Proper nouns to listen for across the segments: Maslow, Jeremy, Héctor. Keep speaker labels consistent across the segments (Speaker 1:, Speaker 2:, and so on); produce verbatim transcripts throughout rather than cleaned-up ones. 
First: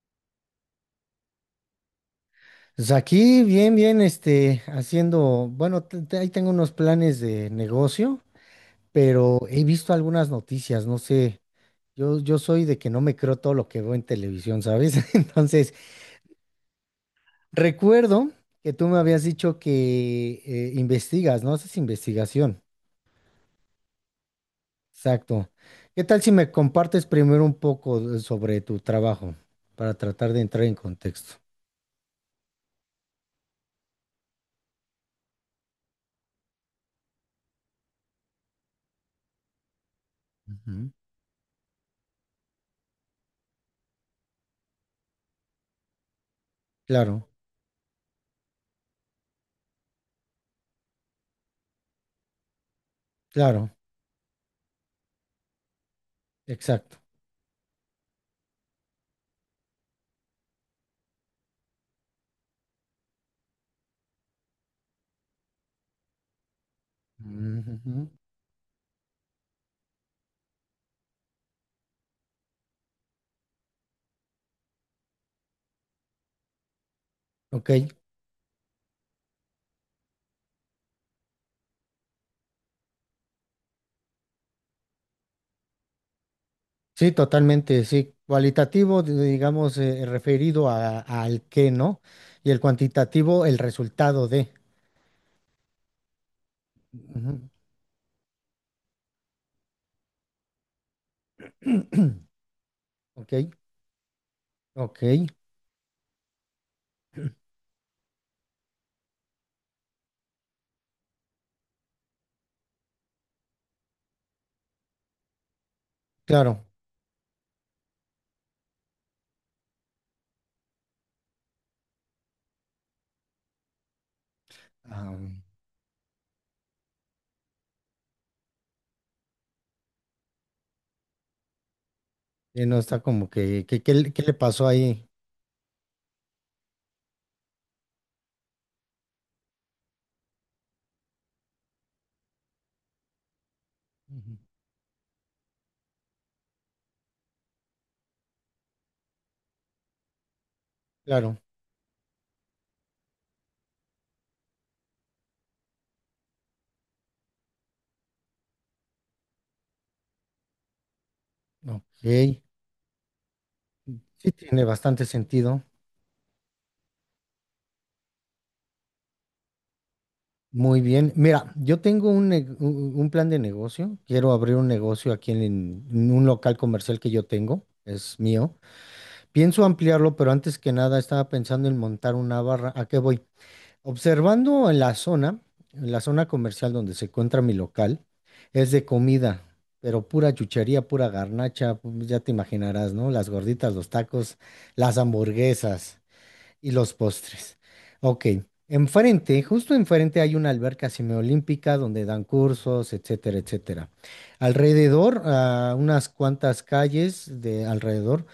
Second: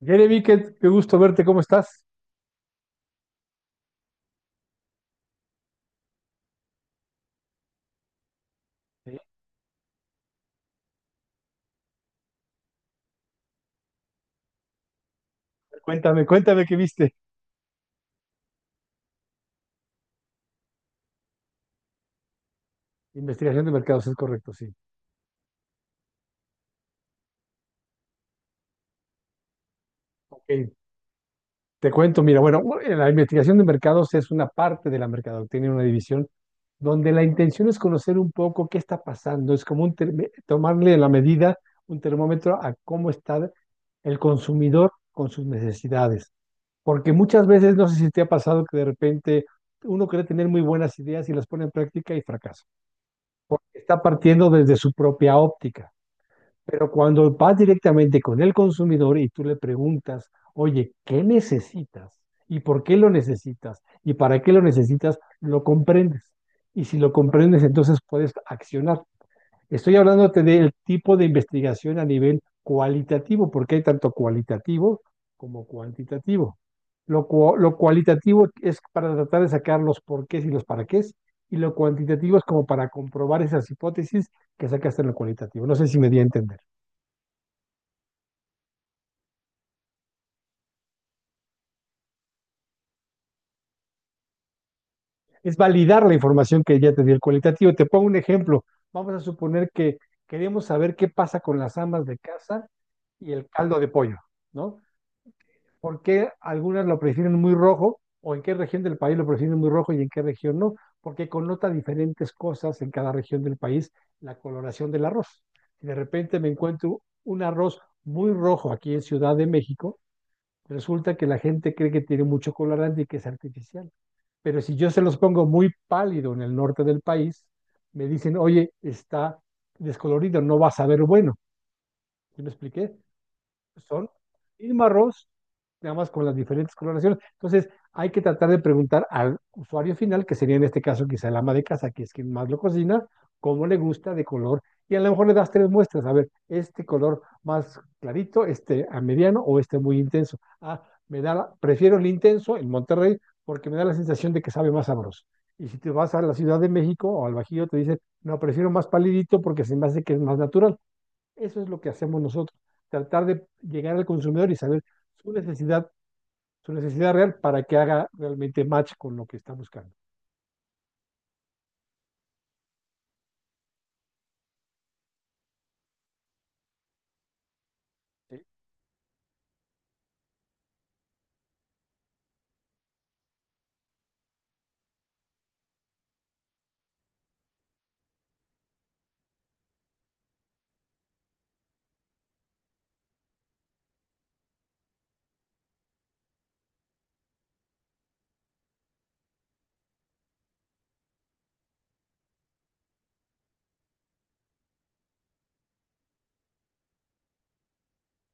Speaker 1: Jeremy, qué, qué gusto verte, ¿cómo estás?
Speaker 2: Pues aquí, bien, bien, este, haciendo, bueno, te- te- ahí tengo unos planes de negocio,
Speaker 1: Sí.
Speaker 2: pero he visto algunas noticias, no sé, yo, yo soy de que no me creo todo lo que veo en televisión, ¿sabes? Entonces,
Speaker 1: Cuéntame, cuéntame qué viste.
Speaker 2: recuerdo que tú me habías dicho que eh, investigas, ¿no? Haces investigación,
Speaker 1: Investigación de mercados, es correcto, sí.
Speaker 2: exacto. ¿Qué tal si me compartes primero un poco de- sobre tu trabajo para tratar de
Speaker 1: Ok,
Speaker 2: entrar en contexto?
Speaker 1: te cuento, mira, bueno, bueno, la investigación de mercados es una parte de la mercadotecnia, una división donde la intención es conocer un poco qué está pasando, es como un term-
Speaker 2: Ujú.
Speaker 1: tomarle la medida, un termómetro a cómo está el consumidor con sus necesidades. Porque
Speaker 2: Claro,
Speaker 1: muchas veces, no sé si te ha pasado que de repente uno cree tener muy buenas ideas y las pone en práctica y fracasa.
Speaker 2: claro,
Speaker 1: Está partiendo desde su propia óptica. Pero
Speaker 2: exacto.
Speaker 1: cuando vas directamente con el consumidor y tú le preguntas, oye, ¿qué necesitas? ¿Y por qué lo necesitas? ¿Y para qué lo necesitas? Lo comprendes. Y si lo comprendes, entonces
Speaker 2: Ujú.
Speaker 1: puedes accionar. Estoy hablándote del tipo de investigación a nivel cualitativo, porque hay tanto cualitativo como cuantitativo. Lo, cua-
Speaker 2: Ok.
Speaker 1: lo cualitativo es para tratar de sacar los porqués y los para qués, y lo cuantitativo es como para comprobar esas hipótesis que sacaste en lo cualitativo. No sé si me di a entender.
Speaker 2: Sí, totalmente, sí. Cualitativo, di- digamos, eh, eh, referido a, al qué, ¿no? Y el cuantitativo, el resultado de.
Speaker 1: es validar la información que ya te dio el
Speaker 2: Ujú.
Speaker 1: cualitativo. Te pongo un ejemplo. Vamos a suponer que queremos saber qué pasa con las amas de casa y
Speaker 2: Ok,
Speaker 1: el caldo de pollo, ¿no?
Speaker 2: ok,
Speaker 1: ¿Por qué algunas lo prefieren muy rojo o en qué región del país lo prefieren muy rojo y en qué región no? Porque connota diferentes cosas en cada región del país la coloración del arroz. Si de repente me
Speaker 2: claro.
Speaker 1: encuentro un arroz muy rojo aquí en Ciudad de México, resulta que la gente cree que tiene mucho colorante y que es artificial. Pero si yo se los
Speaker 2: Ah,
Speaker 1: pongo muy pálido en el norte del país, me dicen, oye, está descolorido, no vas a ver bueno. ¿Sí me
Speaker 2: sí, no
Speaker 1: expliqué?
Speaker 2: está como que, que- ¿qué,
Speaker 1: son
Speaker 2: le qué le pasó
Speaker 1: el mismo
Speaker 2: ahí?
Speaker 1: arroz, nada más con las diferentes coloraciones. Entonces, hay que tratar de preguntar al usuario final, que sería en este caso quizá el ama de casa, que es quien más lo cocina, cómo le gusta de
Speaker 2: Ujú.
Speaker 1: color. Y a lo mejor le das tres muestras, a ver, este color más clarito, este a mediano o este muy intenso. Ah, me da,
Speaker 2: Claro,
Speaker 1: la- prefiero el intenso en Monterrey porque me da la sensación de que sabe más sabroso. Y si te vas a la Ciudad de México o al Bajío, te dicen, no, prefiero más palidito porque se me hace que es más natural. Eso es lo que hacemos
Speaker 2: ok.
Speaker 1: nosotros, tratar de llegar al
Speaker 2: Sí,
Speaker 1: consumidor y
Speaker 2: tiene
Speaker 1: saber
Speaker 2: bastante
Speaker 1: su
Speaker 2: sentido.
Speaker 1: necesidad, su necesidad real para que haga realmente match con lo que está buscando.
Speaker 2: Muy bien. Mira, yo tengo un, ne- un un plan de negocio. Quiero abrir un negocio aquí en en un local comercial que yo tengo, es
Speaker 1: Sí,
Speaker 2: mío. Pienso ampliarlo, pero antes que nada estaba pensando en montar una barra. ¿A qué voy? Observando en la zona, en la zona comercial donde se encuentra mi local, es de comida, pero pura chuchería, pura garnacha, pues ya te imaginarás, ¿no? Las gorditas, los tacos, las hamburguesas. Y los postres. Ok. Enfrente, justo enfrente hay una alberca semiolímpica donde dan cursos, etcétera, etcétera. Alrededor, a unas cuantas calles de alrededor,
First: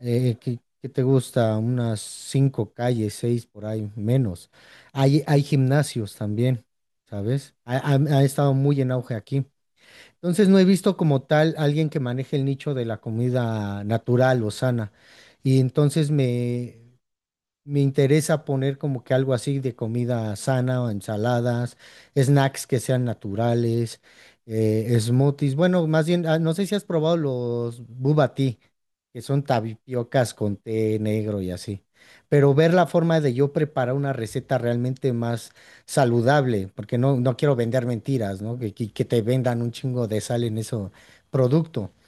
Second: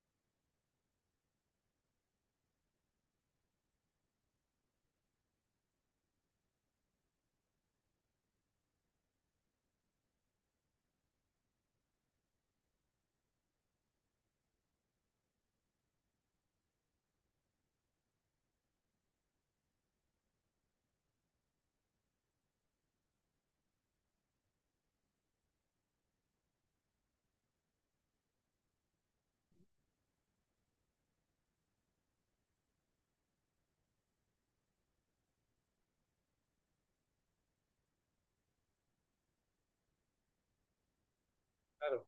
Speaker 2: eh, ¿qué, qué te gusta? Unas cinco calles, seis por ahí, menos. Hay, hay gimnasios también, ¿sabes? Ha, ha- ha estado muy en auge aquí. Entonces no he visto como tal alguien que maneje el nicho de la comida natural o sana. Y entonces me, me interesa poner como que algo así de comida sana o ensaladas, snacks que sean naturales, eh, smoothies. Bueno, más bien, ah, no sé si has probado los boba tea, que son tapiocas con té negro y así. Pero ver la forma de yo preparar una receta realmente más saludable, porque no, no quiero vender mentiras, ¿no? Que, que que te vendan un chingo de sal en ese producto.
Speaker 1: claro.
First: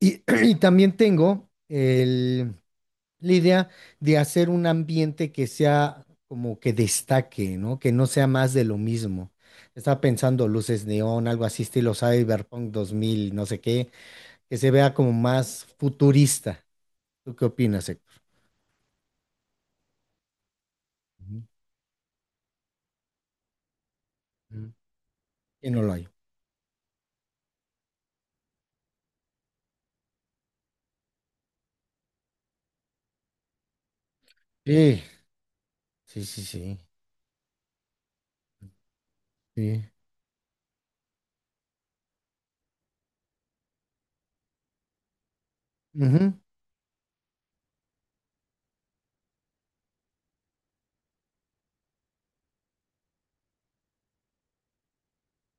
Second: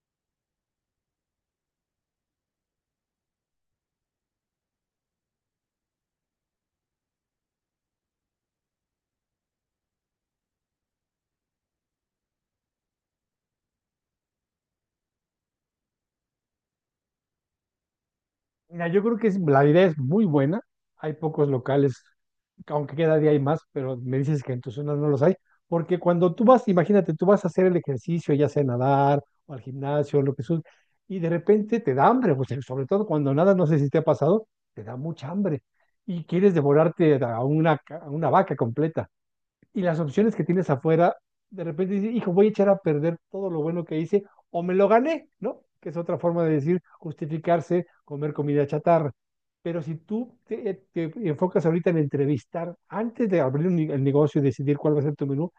Speaker 2: Y, y también tengo el... La idea de hacer un ambiente que sea como que destaque, ¿no? Que no sea más de lo mismo. Estaba pensando luces neón, algo así estilo Cyberpunk dos mil, no sé qué, que se vea como más futurista. ¿Tú qué opinas, Héctor?
Speaker 1: Mira, yo creo que es- la idea es muy buena. Hay
Speaker 2: Ujú,
Speaker 1: pocos locales, aunque cada día hay más, pero me dices que en tu
Speaker 2: ujú.
Speaker 1: zona no los hay.
Speaker 2: Y no lo
Speaker 1: Porque
Speaker 2: hay.
Speaker 1: cuando tú vas, imagínate, tú vas a hacer el ejercicio, ya sea nadar o al gimnasio, lo que sea, y de repente te da hambre, pues, sobre todo cuando nada, no sé si te ha pasado, te da
Speaker 2: Sí,
Speaker 1: mucha hambre y
Speaker 2: sí, sí,
Speaker 1: quieres
Speaker 2: sí.
Speaker 1: devorarte a una, ca- a una vaca completa. Y
Speaker 2: Sí.
Speaker 1: las opciones que tienes afuera, de repente dices, hijo, voy a echar a perder todo lo bueno que hice o me lo gané, ¿no? Que es otra
Speaker 2: Ujú.
Speaker 1: forma de decir justificarse, comer comida chatarra. Pero si tú te, eh, te enfocas ahorita en entrevistar, antes de abrir un, ne- el negocio y decidir cuál va a ser tu menú,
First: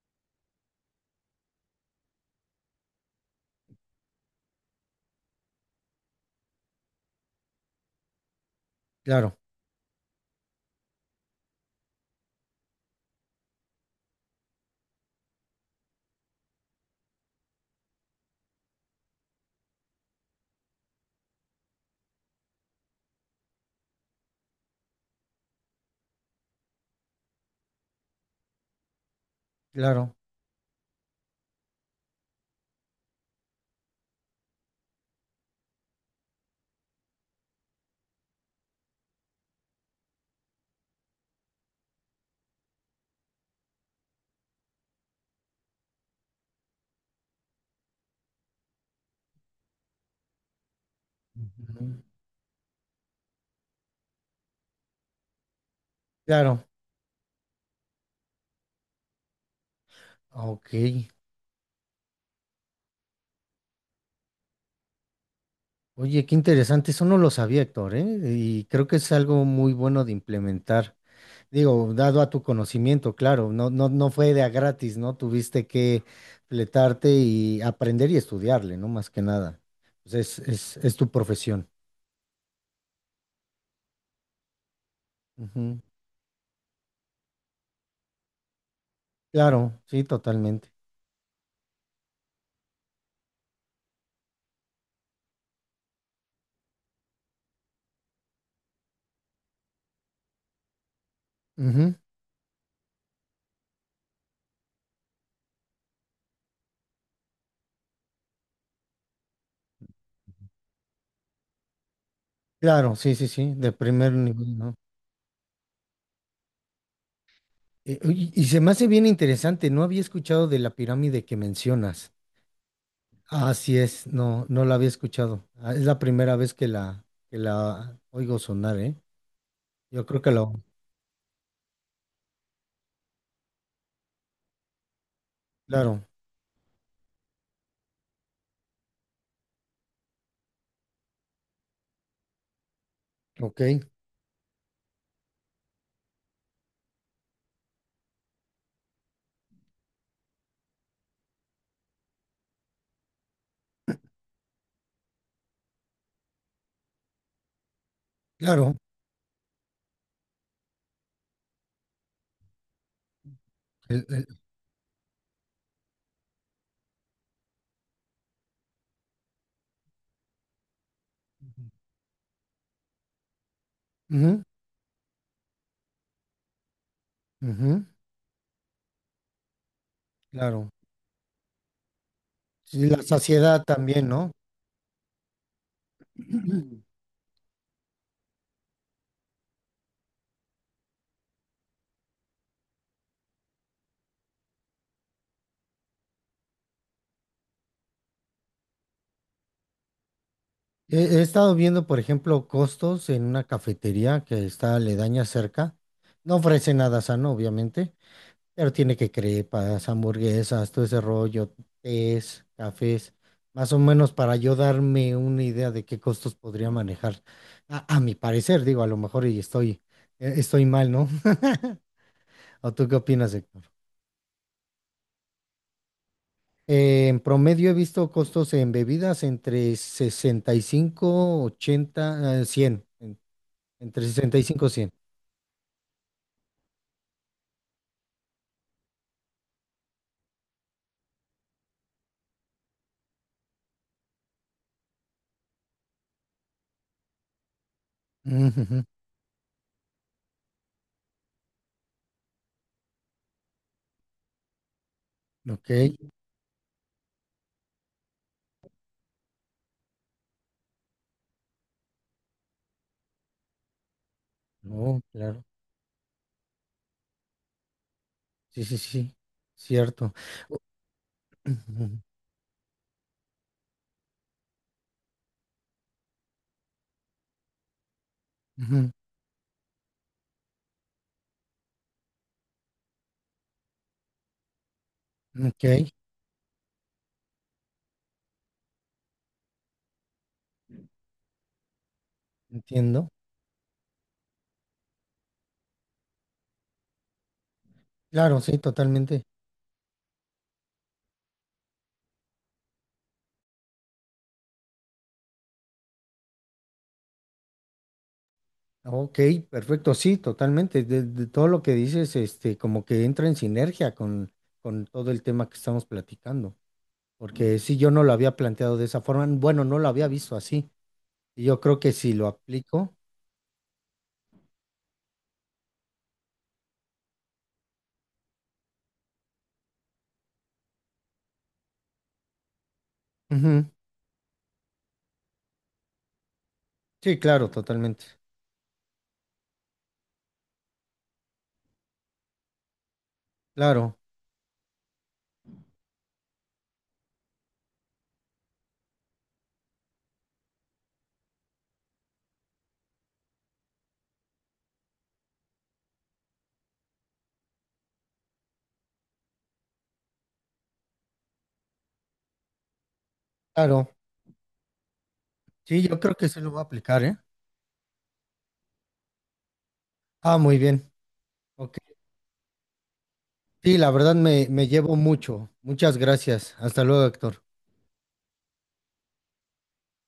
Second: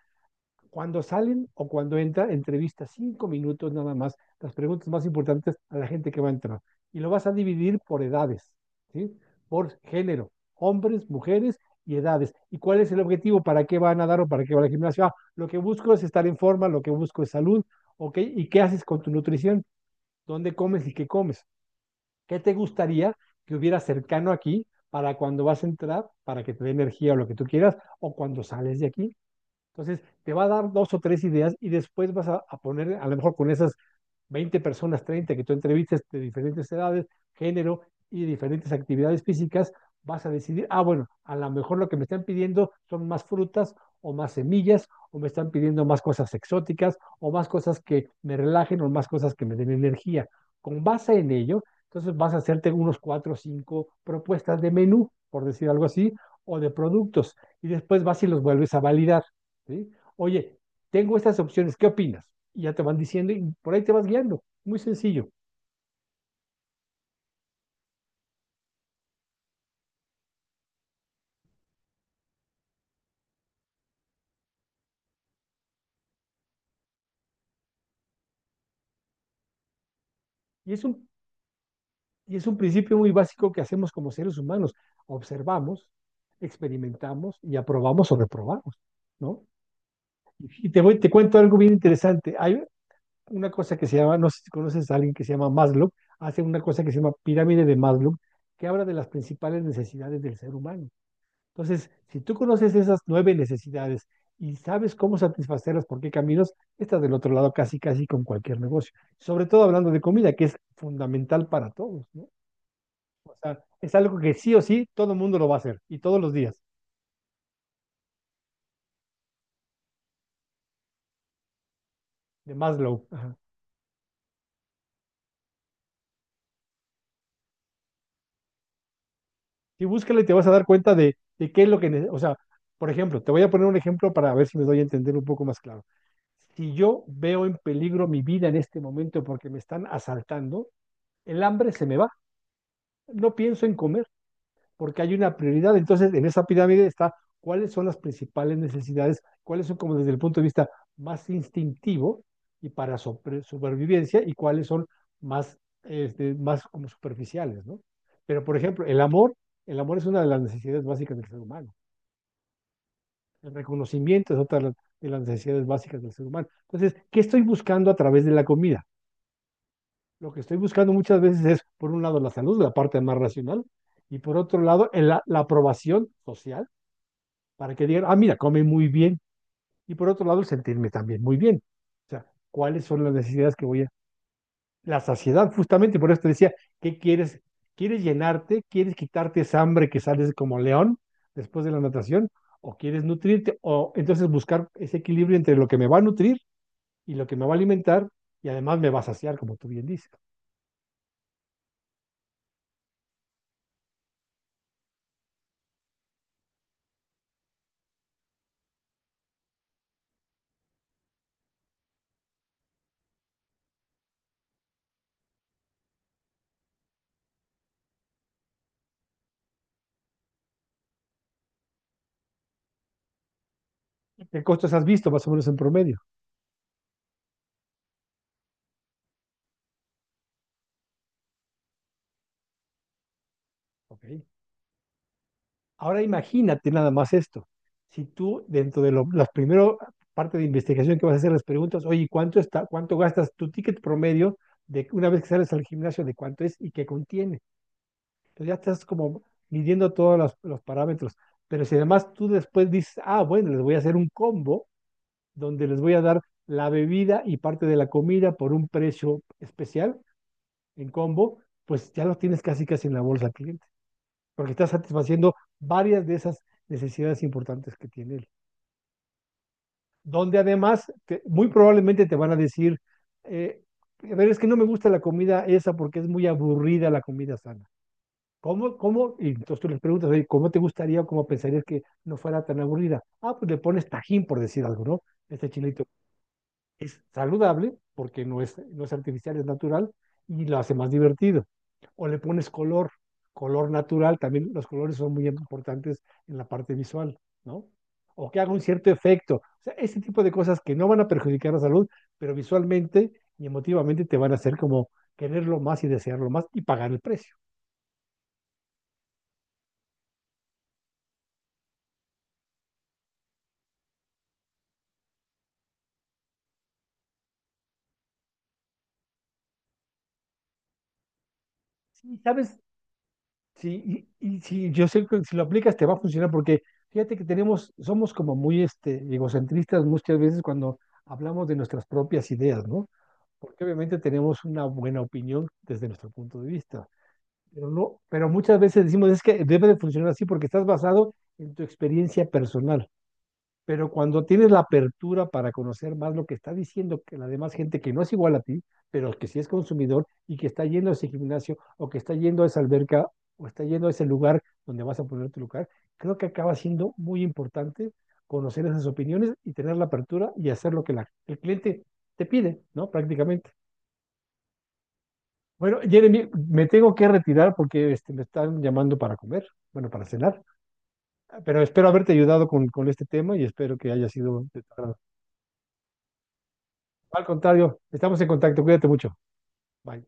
Speaker 1: cuando salen o cuando entra, entrevista cinco minutos nada más, las preguntas más importantes a la gente que va a entrar. Y lo vas a dividir por edades, ¿sí?
Speaker 2: Claro,
Speaker 1: Por género, hombres, mujeres y edades. ¿Y cuál es el objetivo? ¿Para qué van a dar o para qué va al gimnasio? Ah, lo que busco es estar en forma, lo que busco es salud, ¿ok? ¿Y qué haces con tu nutrición? ¿Dónde comes y qué comes? ¿Qué te gustaría que hubiera cercano aquí para cuando vas a entrar, para que te dé energía o lo que tú quieras, o cuando sales de aquí? Entonces,
Speaker 2: claro.
Speaker 1: te va a dar dos o tres ideas y después vas a, a poner, a lo mejor con esas veinte personas, treinta que tú entrevistas de diferentes edades, género y diferentes actividades físicas, vas a decidir, ah, bueno, a lo mejor lo que me están pidiendo son más frutas o más semillas, o me están pidiendo más cosas exóticas, o más cosas que me relajen, o más cosas que me den energía. Con base en ello,
Speaker 2: Ujú.
Speaker 1: entonces vas a hacerte unos cuatro o cinco propuestas de menú, por decir algo así, o
Speaker 2: Claro.
Speaker 1: de productos, y después vas y los vuelves a validar. ¿Sí? Oye,
Speaker 2: Ok.
Speaker 1: tengo estas opciones, ¿qué opinas? Y ya te van diciendo y por ahí te vas guiando. Muy sencillo.
Speaker 2: Oye, qué interesante. Eso no lo sabía, Héctor, ¿eh? Y creo que es algo muy bueno de implementar. Digo, dado a tu conocimiento, claro, no, no, no fue de a gratis, ¿no? Tuviste que fletarte y aprender y estudiarle, ¿no? Más que nada. Pues es,
Speaker 1: Y
Speaker 2: es,
Speaker 1: es
Speaker 2: es
Speaker 1: un,
Speaker 2: tu profesión.
Speaker 1: y es un principio muy básico que hacemos como seres humanos.
Speaker 2: Ujú.
Speaker 1: Observamos, experimentamos y aprobamos o reprobamos, ¿no?
Speaker 2: Claro, sí,
Speaker 1: Y
Speaker 2: totalmente.
Speaker 1: te voy, te cuento algo bien interesante. Hay una cosa que se llama, no sé si conoces a alguien que se llama Maslow, hace una cosa que se llama pirámide de Maslow, que habla de las principales necesidades del ser humano. Entonces,
Speaker 2: Ujú.
Speaker 1: si tú conoces esas nueve necesidades y sabes cómo satisfacerlas, por qué caminos, estás del otro lado casi, casi con cualquier negocio. Sobre todo hablando de comida, que es fundamental para todos, ¿no?
Speaker 2: Claro, sí, sí,
Speaker 1: O
Speaker 2: sí,
Speaker 1: sea,
Speaker 2: de
Speaker 1: es
Speaker 2: primer
Speaker 1: algo que sí
Speaker 2: nivel,
Speaker 1: o
Speaker 2: ¿no?
Speaker 1: sí todo el mundo lo va a hacer y todos los días,
Speaker 2: Eh, oye, y se me hace bien interesante, no había escuchado de la pirámide que mencionas.
Speaker 1: de Maslow. Ajá.
Speaker 2: Ah, así es, no, no la había escuchado. Ah, es la primera vez que la, que la oigo sonar, ¿eh?
Speaker 1: Y
Speaker 2: Yo
Speaker 1: búscala
Speaker 2: creo
Speaker 1: y
Speaker 2: que
Speaker 1: te vas a
Speaker 2: lo,
Speaker 1: dar cuenta de, de qué es lo que, ne- o sea, por ejemplo, te voy a poner un ejemplo para ver si me doy a entender un poco más claro.
Speaker 2: claro,
Speaker 1: Si yo veo en peligro mi vida en este momento porque me están asaltando, el hambre se me va. No
Speaker 2: ok,
Speaker 1: pienso en comer porque hay una prioridad. Entonces, en esa pirámide está cuáles son las principales necesidades, cuáles son como desde el punto de vista más instintivo y para sobre- supervivencia y cuáles son más, este, más como superficiales, ¿no? Pero, por
Speaker 2: claro.
Speaker 1: ejemplo, el amor, el amor es una de las necesidades básicas del ser humano. El
Speaker 2: El...
Speaker 1: reconocimiento es otra de las necesidades básicas del ser humano. Entonces, ¿qué estoy buscando a través de la comida? Lo que estoy buscando muchas veces es, por un lado, la salud, la parte más racional, y por
Speaker 2: Ujú,
Speaker 1: otro lado, el- la la aprobación social, para
Speaker 2: ujú,
Speaker 1: que digan, ah, mira, come muy bien. Y por otro lado, el
Speaker 2: claro.
Speaker 1: sentirme también muy bien. O sea, ¿cuáles
Speaker 2: Y la
Speaker 1: son las necesidades
Speaker 2: saciedad
Speaker 1: que voy a...
Speaker 2: también, ¿no?
Speaker 1: La saciedad, justamente, por eso te decía, ¿qué quieres? ¿Quieres llenarte? ¿Quieres quitarte esa hambre que sales como león después de la natación? ¿O quieres nutrirte? O entonces buscar ese equilibrio entre lo que me va a nutrir y lo que me va a alimentar y además me va a saciar, como tú bien dices.
Speaker 2: He, he estado viendo, por ejemplo, costos en una cafetería que está aledaña cerca. No ofrece nada sano, obviamente, pero tiene que crepas, hamburguesas, todo ese rollo, tés, cafés, más o menos para yo darme una idea de qué costos podría manejar. A, a mi parecer, digo, a lo mejor y estoy, eh, estoy mal, ¿no? ¿O tú qué opinas, Héctor?
Speaker 1: ¿Qué costos has visto más o menos en promedio?
Speaker 2: Eh, en promedio he visto costos en bebidas entre sesenta y cinco, ochenta, eh, cien, en-
Speaker 1: Ok.
Speaker 2: entre sesenta y cien.
Speaker 1: Ahora imagínate nada más esto. Si tú dentro de lo- la primera parte de investigación que vas a hacer las preguntas, oye, ¿cuánto está, cuánto gastas tu ticket promedio de una vez que sales al gimnasio de cuánto es y qué contiene? Entonces ya
Speaker 2: Ujujú.
Speaker 1: estás como midiendo todos los, los parámetros. Pero si además tú después dices, ah, bueno, les voy a hacer un combo donde
Speaker 2: Ok,
Speaker 1: les voy a dar la bebida y parte de la comida por un precio especial en combo, pues ya lo tienes casi casi en la bolsa aquí porque está
Speaker 2: no,
Speaker 1: satisfaciendo
Speaker 2: claro,
Speaker 1: varias de esas necesidades importantes que tiene él.
Speaker 2: sí, sí, sí, sí, cierto.
Speaker 1: Donde
Speaker 2: Oh.
Speaker 1: además, te- muy
Speaker 2: Ujú,
Speaker 1: probablemente te van a decir, eh, a ver, es que no me gusta la comida esa porque es muy aburrida la comida sana. ¿Cómo, cómo? Y entonces tú les preguntas, oye, ¿cómo te gustaría o cómo pensarías que no fuera tan aburrida? Ah, pues le pones tajín, por decir algo, ¿no?
Speaker 2: ujú.
Speaker 1: Este
Speaker 2: Ok,
Speaker 1: chilito es saludable porque no es, no es artificial, es natural y lo hace más divertido. O le pones color,
Speaker 2: entiendo.
Speaker 1: color natural, también los colores son muy importantes en la parte visual, ¿no? O que
Speaker 2: Claro,
Speaker 1: haga
Speaker 2: sí,
Speaker 1: un cierto
Speaker 2: totalmente.
Speaker 1: efecto. O sea, ese tipo de cosas que no van a perjudicar la salud, pero visualmente y emotivamente te van a hacer como quererlo más y desearlo más y pagar el precio.
Speaker 2: Ok, perfecto, sí, totalmente. De, de todo lo que dices, este, como que entra en sinergia con, con todo el tema que estamos platicando. Porque sí, yo no lo había planteado de esa forma. Bueno, no lo había visto así. Y yo creo que si
Speaker 1: Sí,
Speaker 2: lo
Speaker 1: ¿sabes?
Speaker 2: aplico.
Speaker 1: Sí, y, y sí, yo sé que si lo aplicas te va a funcionar porque fíjate que tenemos, somos como muy este, egocentristas muchas veces cuando hablamos de nuestras propias ideas, ¿no? Porque
Speaker 2: Ujú.
Speaker 1: obviamente tenemos una buena opinión desde nuestro punto de vista,
Speaker 2: Sí, claro,
Speaker 1: pero no,
Speaker 2: totalmente.
Speaker 1: pero muchas veces decimos es que debe de funcionar así porque estás basado en tu experiencia personal. Pero
Speaker 2: Claro,
Speaker 1: cuando tienes la apertura para conocer más lo que está diciendo que la demás gente que no es igual a ti, pero que sí es consumidor y que está yendo a ese gimnasio o que está yendo a esa alberca o está yendo a ese lugar donde vas a poner tu lugar, creo que acaba siendo muy importante conocer esas opiniones y tener la apertura y hacer lo que la- el cliente te pide, ¿no? Prácticamente.
Speaker 2: claro.
Speaker 1: Bueno,
Speaker 2: Sí, yo creo que
Speaker 1: Jeremy,
Speaker 2: sí lo voy a
Speaker 1: me tengo
Speaker 2: aplicar,
Speaker 1: que
Speaker 2: ¿eh?
Speaker 1: retirar porque este, me están llamando para comer, bueno, para
Speaker 2: Ah,
Speaker 1: cenar,
Speaker 2: muy bien.
Speaker 1: pero
Speaker 2: Ok.
Speaker 1: espero haberte ayudado con, con este tema y espero
Speaker 2: Sí, la
Speaker 1: que haya
Speaker 2: verdad
Speaker 1: sido
Speaker 2: me,
Speaker 1: de
Speaker 2: me
Speaker 1: tu agrado.
Speaker 2: llevo mucho. Muchas gracias. Hasta luego,
Speaker 1: Al
Speaker 2: Héctor.
Speaker 1: contrario, estamos en contacto. Cuídate mucho. Bye.